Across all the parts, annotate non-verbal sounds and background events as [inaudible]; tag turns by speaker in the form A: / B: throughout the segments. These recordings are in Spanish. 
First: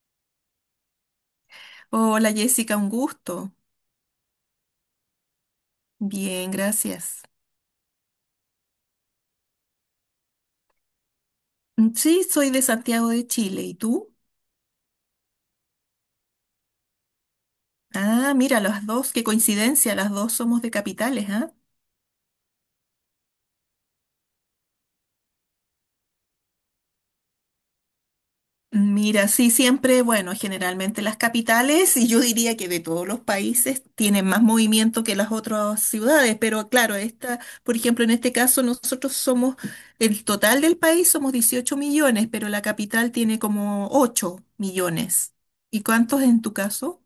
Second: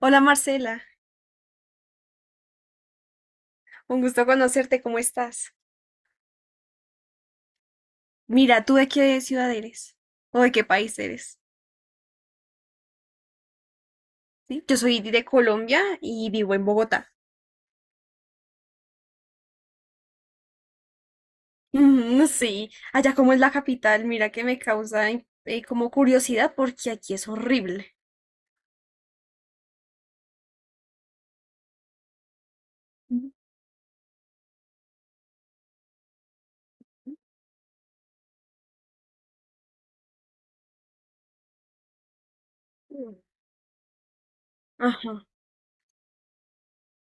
A: Hola Marcela,
B: Hola Jessica, un gusto.
A: un gusto conocerte, ¿cómo estás?
B: Bien, gracias.
A: Mira, ¿tú de qué ciudad eres? ¿O de qué país eres?
B: Sí, soy de Santiago de Chile. ¿Y tú?
A: ¿Sí? Yo soy de Colombia y vivo en Bogotá. [laughs]
B: Ah, mira, las dos, qué coincidencia, las dos somos de capitales, ¿ah?
A: Mm, sí, allá como es la capital, mira que me causa como curiosidad porque aquí es horrible.
B: Mira, sí, siempre, bueno, generalmente las capitales, y yo diría que de todos los países, tienen más movimiento que las otras ciudades, pero claro, esta, por ejemplo, en este caso nosotros somos, el total del país somos 18 millones, pero la capital tiene como 8
A: Ajá.
B: millones. ¿Y cuántos en tu caso?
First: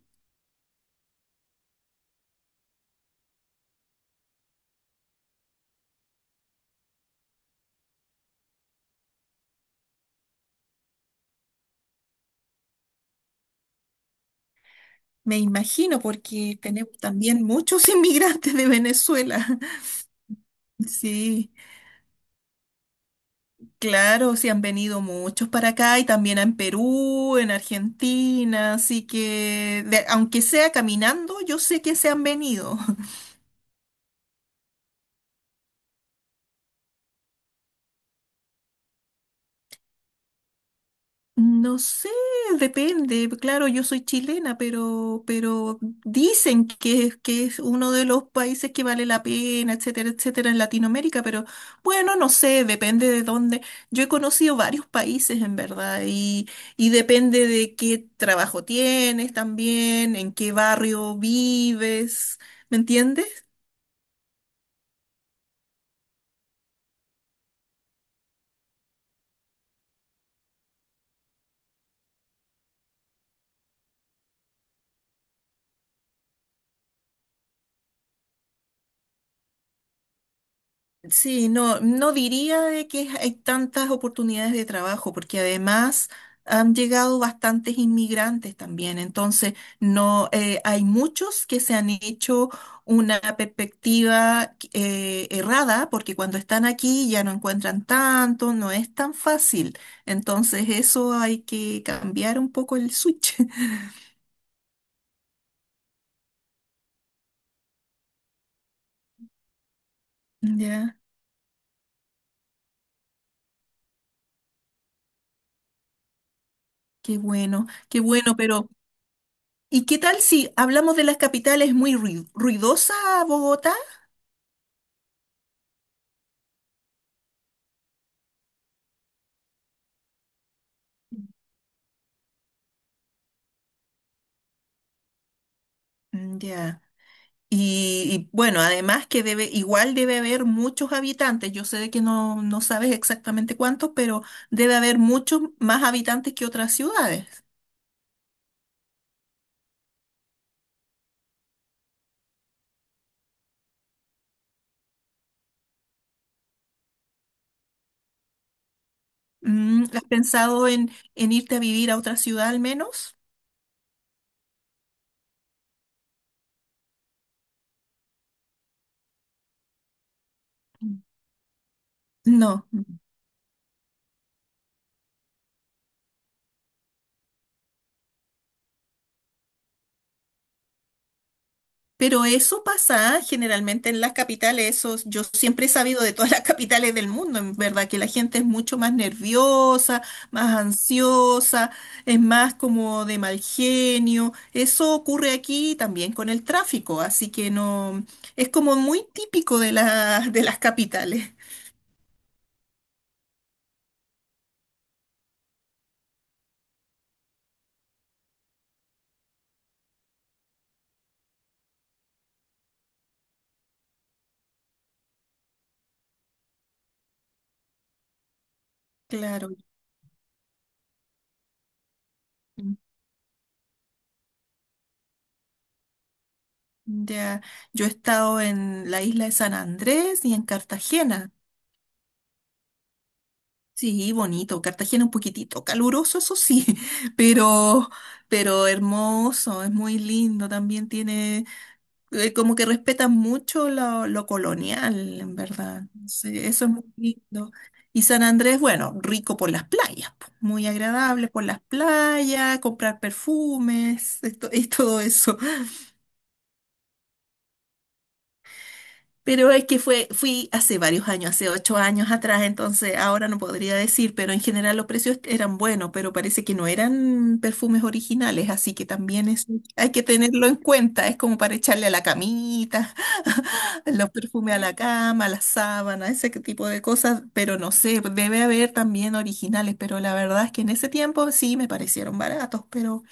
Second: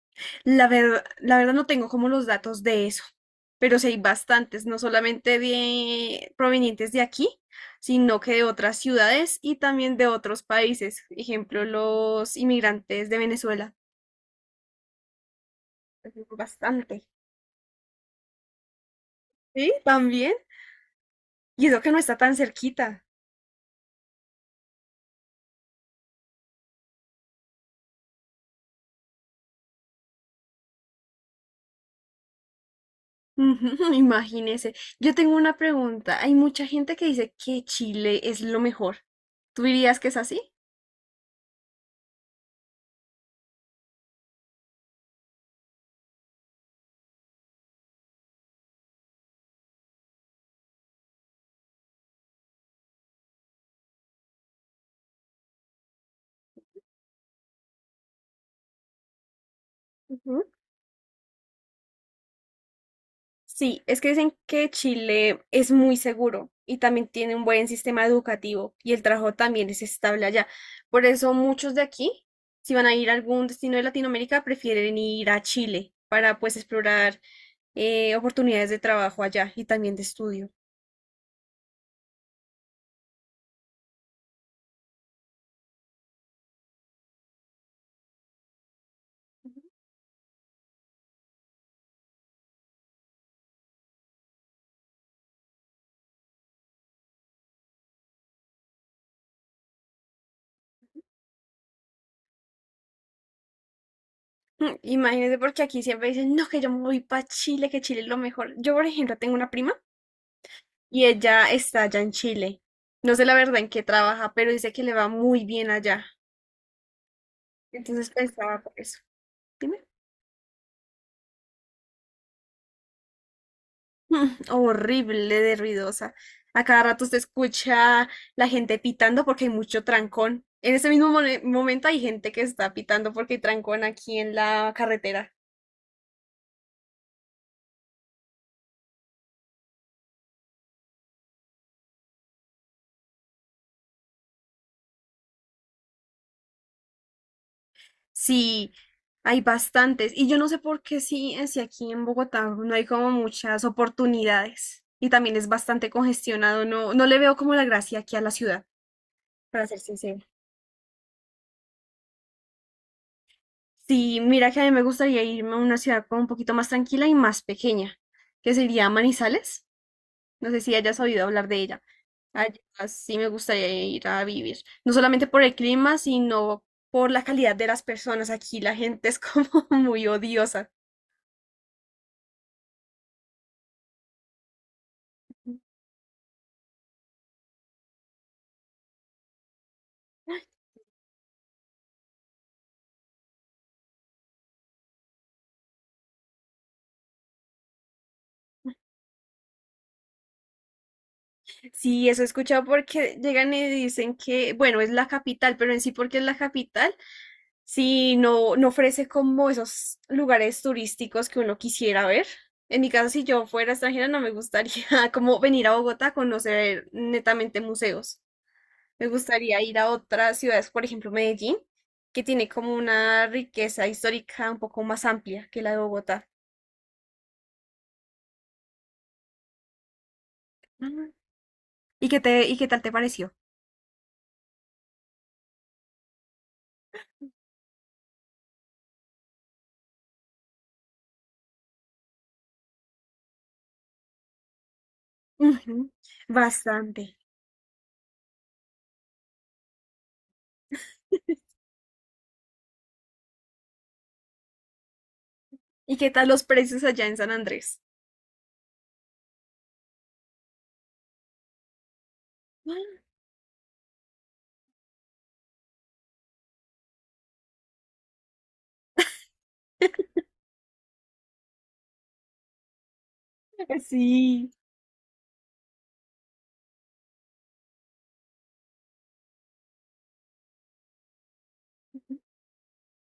A: La verdad no tengo como los datos de eso, pero sí hay bastantes, no solamente de provenientes de aquí, sino que de otras ciudades y también de otros países. Ejemplo, los inmigrantes de Venezuela.
B: Me imagino, porque
A: Bastante.
B: tenemos también muchos [laughs] inmigrantes de Venezuela.
A: Sí,
B: [laughs]
A: también.
B: Sí,
A: Y eso que no está tan cerquita.
B: claro, sí han venido muchos para acá y también en Perú, en Argentina, así que aunque sea caminando, yo sé que se han venido.
A: Ujú, [laughs] imagínese. Yo tengo una pregunta. Hay mucha gente que dice que Chile es lo mejor. ¿Tú dirías que es así?
B: No sé, depende. Claro, yo soy chilena, pero dicen que, que es uno de los países que vale la pena, etcétera, etcétera, en Latinoamérica, pero bueno, no sé, depende de dónde. Yo he conocido varios países en verdad y depende de qué trabajo tienes también, en qué barrio vives, ¿me entiendes?
A: Sí, es que dicen que Chile es muy seguro y también tiene un buen sistema educativo y el trabajo también es estable allá. Por eso muchos de aquí, si van a ir a algún destino de Latinoamérica, prefieren ir a Chile para pues explorar oportunidades de trabajo allá y también de estudio.
B: Sí, no, no diría de que hay tantas oportunidades de trabajo, porque además han llegado bastantes inmigrantes también. Entonces, no, hay muchos que se han hecho una perspectiva errada, porque cuando están aquí ya no encuentran tanto, no es tan fácil. Entonces, eso hay que cambiar un poco el switch. [laughs]
A: Mm, imagínense porque aquí siempre dicen, no, que yo me voy para Chile, que Chile es lo mejor. Yo, por ejemplo, tengo una prima
B: Ya,
A: y ella está allá en Chile. No sé la verdad en qué trabaja, pero dice que le va muy bien allá.
B: qué
A: Entonces
B: bueno,
A: pensaba
B: pero
A: por eso. Dime.
B: ¿y qué tal si hablamos de las capitales muy ruidosa Bogotá?
A: Mm, horrible de ruidosa. A cada rato se escucha la gente pitando porque hay mucho trancón. En ese mismo momento hay gente que está pitando porque hay trancón aquí en la carretera.
B: Ya. Bueno, además que debe, igual debe haber muchos habitantes. Yo sé de que no, no sabes exactamente cuántos, pero debe haber muchos más habitantes que otras ciudades.
A: Sí, hay bastantes. Y yo no sé por qué sí, si aquí en Bogotá no hay como muchas oportunidades. Y también es bastante congestionado. No, no le veo como la gracia aquí a la ciudad, para ser
B: Mm, ¿has
A: sincera.
B: pensado en irte a vivir a otra ciudad al menos?
A: Sí, mira que a mí me gustaría irme a una ciudad como un poquito más tranquila y más pequeña, que sería Manizales. No sé si hayas
B: Mm.
A: oído hablar de ella. Allá
B: No.
A: sí me gustaría ir a vivir. No solamente por el clima, sino por la calidad de las personas. Aquí la gente es como [laughs] muy odiosa.
B: Pero eso pasa generalmente en las capitales, eso yo siempre he sabido de todas las [laughs] capitales del mundo, en verdad, que la gente es mucho más nerviosa, más ansiosa, es más como de mal genio. Eso ocurre aquí también con el tráfico, así que no, es como muy típico de las capitales.
A: Sí, eso he escuchado porque llegan y dicen que, bueno, es la capital, pero en sí porque es la capital, sí no, no ofrece como esos lugares turísticos que uno quisiera ver. En mi caso, si yo fuera extranjera, no me gustaría [laughs] como venir a Bogotá a conocer netamente museos. Me
B: Claro.
A: gustaría ir a otras ciudades, por ejemplo, Medellín, que tiene como una riqueza histórica un poco más amplia que la de Bogotá.
B: Ya, yo he estado en la isla de San Andrés y en
A: Mm.
B: Cartagena.
A: ¿Y qué te, y qué tal te pareció?
B: Sí, bonito. Cartagena un poquitito caluroso, eso sí, [laughs] pero, pero hermoso, es muy lindo. También tiene, como que respetan mucho lo colonial, en verdad.
A: Ujú,
B: Sí, eso es muy
A: bastante.
B: lindo. Y San Andrés, bueno, rico por las playas, po, muy agradable por las playas, comprar perfumes, esto, [laughs] y todo eso.
A: ¿Y qué tal los precios allá en San Andrés?
B: Pero es que fui hace varios años, hace 8 años atrás, entonces
A: [laughs]
B: ahora no podría decir, pero en general los precios eran buenos, pero parece que no eran perfumes originales, así que también es hay que tenerlo en cuenta, es como para echarle a la camita, [laughs] los
A: Sí.
B: perfumes a la cama, a la sábana, ese que tipo de cosas, pero no sé, debe haber también originales, pero la verdad es que en ese tiempo sí me parecieron baratos,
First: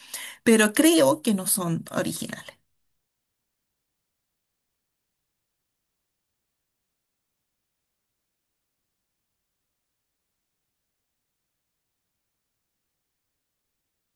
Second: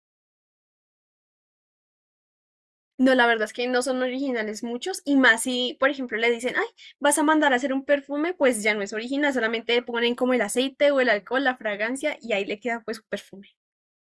B: pero creo que no son originales.
A: No, la verdad es que no son originales muchos, y más si, por ejemplo, le dicen, ay, vas a mandar a hacer un perfume, pues ya no es original, solamente le ponen como el aceite o el alcohol, la fragancia, y ahí le queda pues su perfume.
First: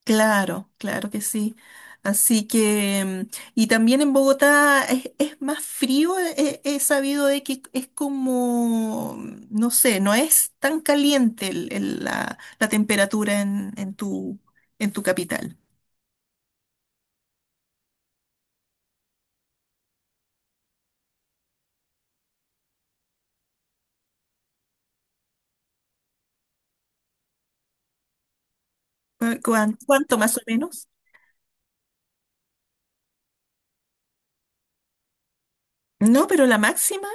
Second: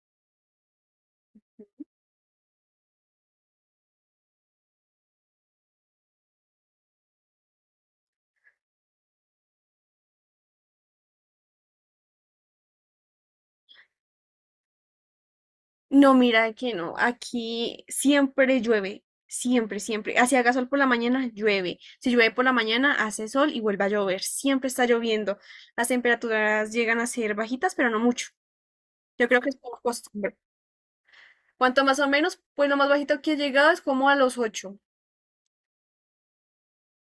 B: Claro, claro que sí. Así que, mm, y también en Bogotá es más frío, he, he sabido de que es como, mm, no sé, no es tan caliente la temperatura en tu capital.
A: No, mira que no. Aquí siempre llueve. Siempre, siempre. Así haga sol por la mañana, llueve. Si llueve por la mañana, hace sol y vuelve a llover. Siempre está lloviendo. Las temperaturas llegan a ser bajitas, pero no mucho. Yo creo que es por
B: ¿Cuánto más
A: costumbre.
B: o menos?
A: Cuanto más o menos, pues lo más bajito que he llegado es como a los 8.
B: No, pero la máxima,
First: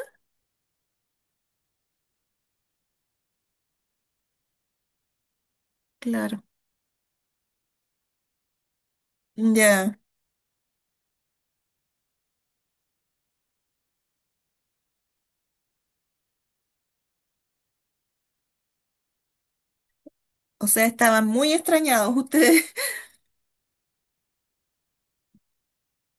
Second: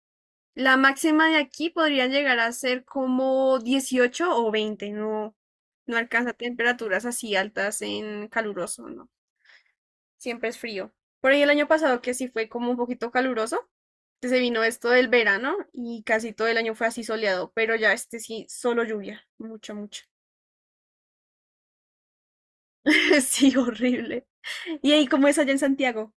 A: La máxima de aquí podría llegar a ser como 18 o 20. No, no alcanza
B: claro.
A: temperaturas así altas en caluroso, ¿no?
B: Ya,
A: Siempre es frío. Por ahí el año pasado que sí fue como un poquito caluroso, que se vino esto del verano y casi todo el año fue así soleado, pero ya este sí, solo lluvia, mucha, mucha.
B: o sea, estaban muy extrañados [laughs] ustedes.
A: [laughs] Sí, horrible. ¿Y ahí cómo es allá en Santiago?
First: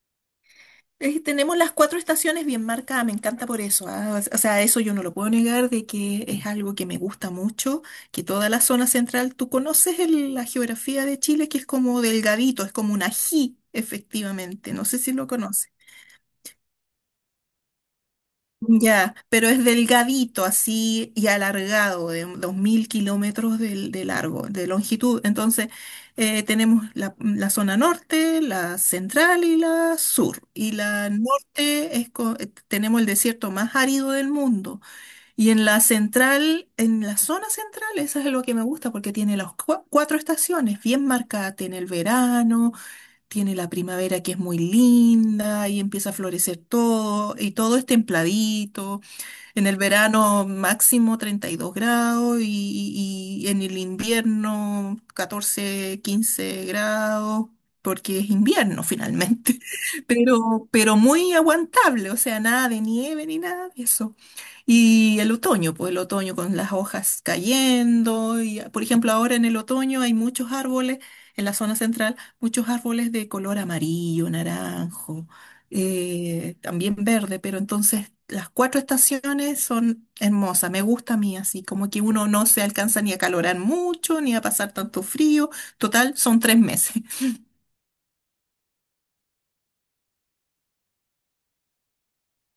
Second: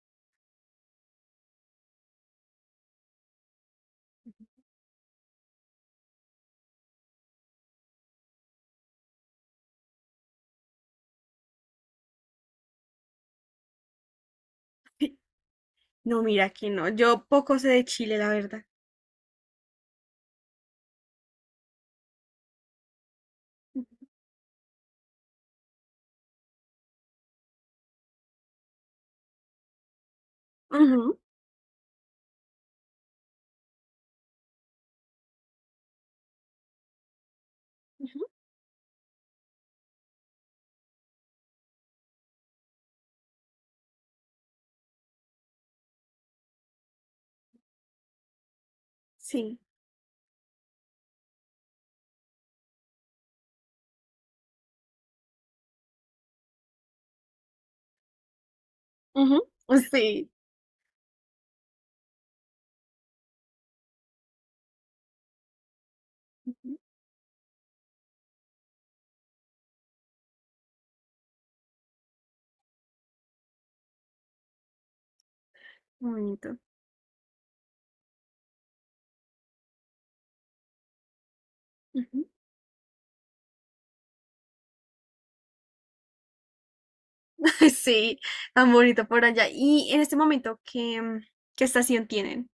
B: Tenemos las cuatro estaciones bien marcadas, me encanta por eso. O sea, eso yo no lo puedo negar de que es algo que me gusta mucho, que toda la zona central, tú conoces la geografía de Chile, que es como delgadito, es como un ají, efectivamente. No sé si
A: [laughs]
B: lo conoces.
A: No, mira, aquí no. Yo poco sé de Chile, la verdad.
B: Ya, pero es delgadito así y alargado, de 2000 kilómetros de largo, de longitud. Entonces, tenemos la zona norte, la central y la sur. Y la
A: Ujú,
B: norte es tenemos el desierto más árido del mundo. Y en la central, en la zona central, eso es
A: ujú,
B: lo que me gusta porque tiene las cuatro estaciones bien marcadas. Tiene el verano, tiene la primavera que es muy linda y empieza a florecer todo y todo es templadito.
A: sí,
B: En el verano máximo 32 grados y en el invierno 14 15 grados, porque es invierno
A: ujú.
B: finalmente, [laughs]
A: Sí,
B: pero muy aguantable, o sea, nada de nieve ni nada de eso. Y el otoño, pues el otoño con las
A: ujú,
B: hojas cayendo, y por ejemplo ahora en el otoño hay muchos árboles, en la zona central, muchos árboles de color amarillo, naranjo
A: bonito.
B: también verde, pero entonces las cuatro estaciones son hermosas, me gusta a mí así, como que
A: Ujú.
B: uno no se alcanza ni a calorar mucho, ni a pasar tanto frío, total, son tres meses. [laughs]
A: [laughs] Sí, tan bonito por allá. ¿Y en este momento qué, qué estación tienen?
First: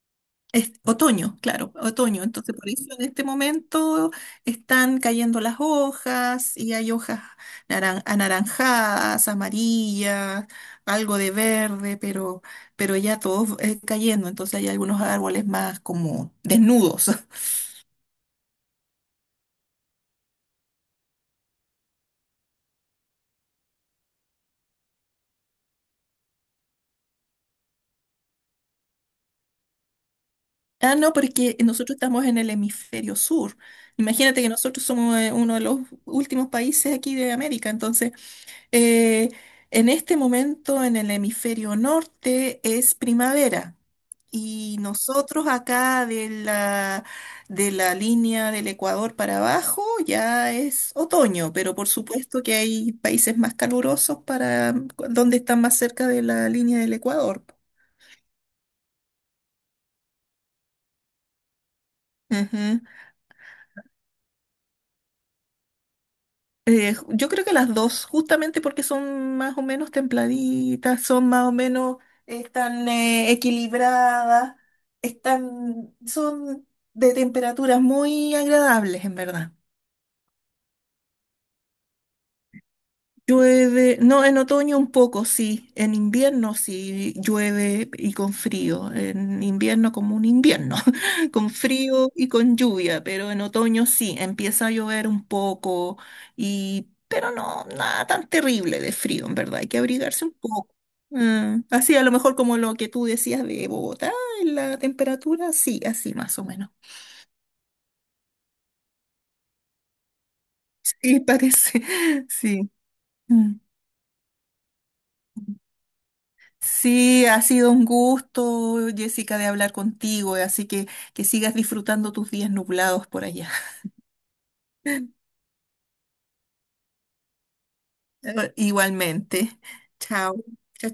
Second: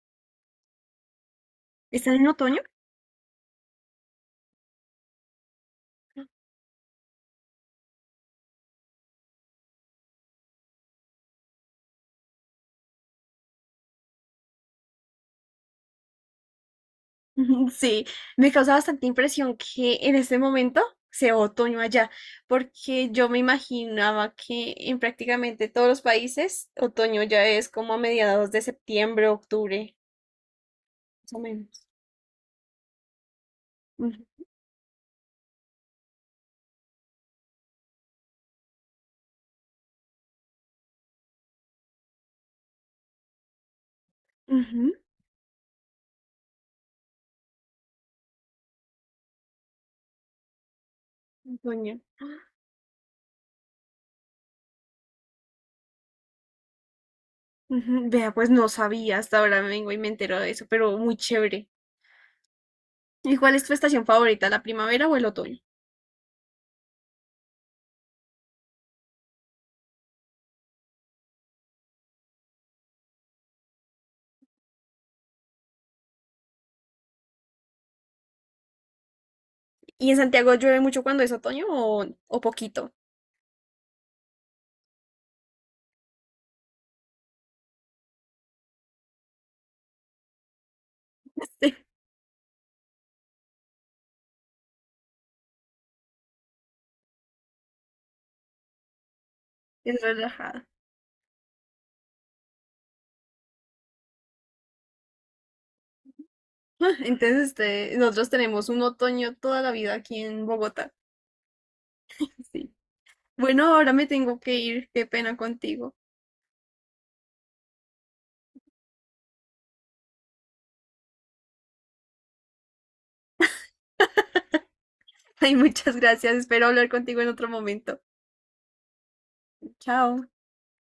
B: Es otoño, claro,
A: ¿Están
B: otoño,
A: en
B: entonces
A: otoño?
B: por eso en este momento están cayendo las hojas y hay hojas anaranjadas, amarillas, algo de verde, pero ya todos cayendo, entonces hay algunos árboles más como desnudos. [laughs]
A: [laughs] Sí, me causa bastante impresión que en este momento sea otoño allá, porque yo me imaginaba que en prácticamente todos los países otoño ya es como a mediados de septiembre, octubre,
B: Ah, no,
A: más o
B: porque
A: menos.
B: nosotros estamos en el hemisferio sur.
A: Ujú,
B: Imagínate que nosotros somos uno de los últimos países aquí de América. Entonces, eh, en este momento en el hemisferio norte es primavera. Y
A: ujú,
B: nosotros acá de de la línea del Ecuador para abajo ya es otoño, pero por
A: otoño.
B: supuesto que hay países más calurosos para donde están más cerca de la línea del Ecuador.
A: Ujú, vea, pues no sabía, hasta ahora vengo y me entero de eso, pero muy chévere. ¿Y cuál es tu estación favorita, la primavera o el otoño?
B: Yo creo que las dos, justamente porque son más o menos templaditas, son más o menos, están equilibradas, están, son de temperaturas muy agradables, en verdad.
A: ¿Y en Santiago llueve mucho cuando es otoño o poquito?
B: Llueve, no, en otoño un poco, sí, en invierno sí llueve y con frío, en invierno como un invierno, [laughs] con
A: [laughs]
B: frío y con lluvia, pero en otoño sí, empieza a llover un poco y, pero no, nada tan terrible de frío, en verdad, hay que
A: Es
B: abrigarse un
A: relajado.
B: poco. Mm, así a lo mejor como lo que tú decías de Bogotá, en la temperatura, sí, así más o menos.
A: [laughs] Entonces, este, nosotros tenemos un otoño toda la vida aquí en Bogotá.
B: Sí, parece, [laughs] sí.
A: Sí. Bueno, ahora me tengo que ir. Qué pena
B: Mm.
A: contigo.
B: Sí, ha sido un gusto, Jessica, de hablar contigo, así que sigas disfrutando tus días nublados por allá.
A: [laughs] Ay, muchas gracias. Espero hablar contigo en otro momento.
B: [laughs] Igualmente.
A: Chao.
B: Chao. Chao.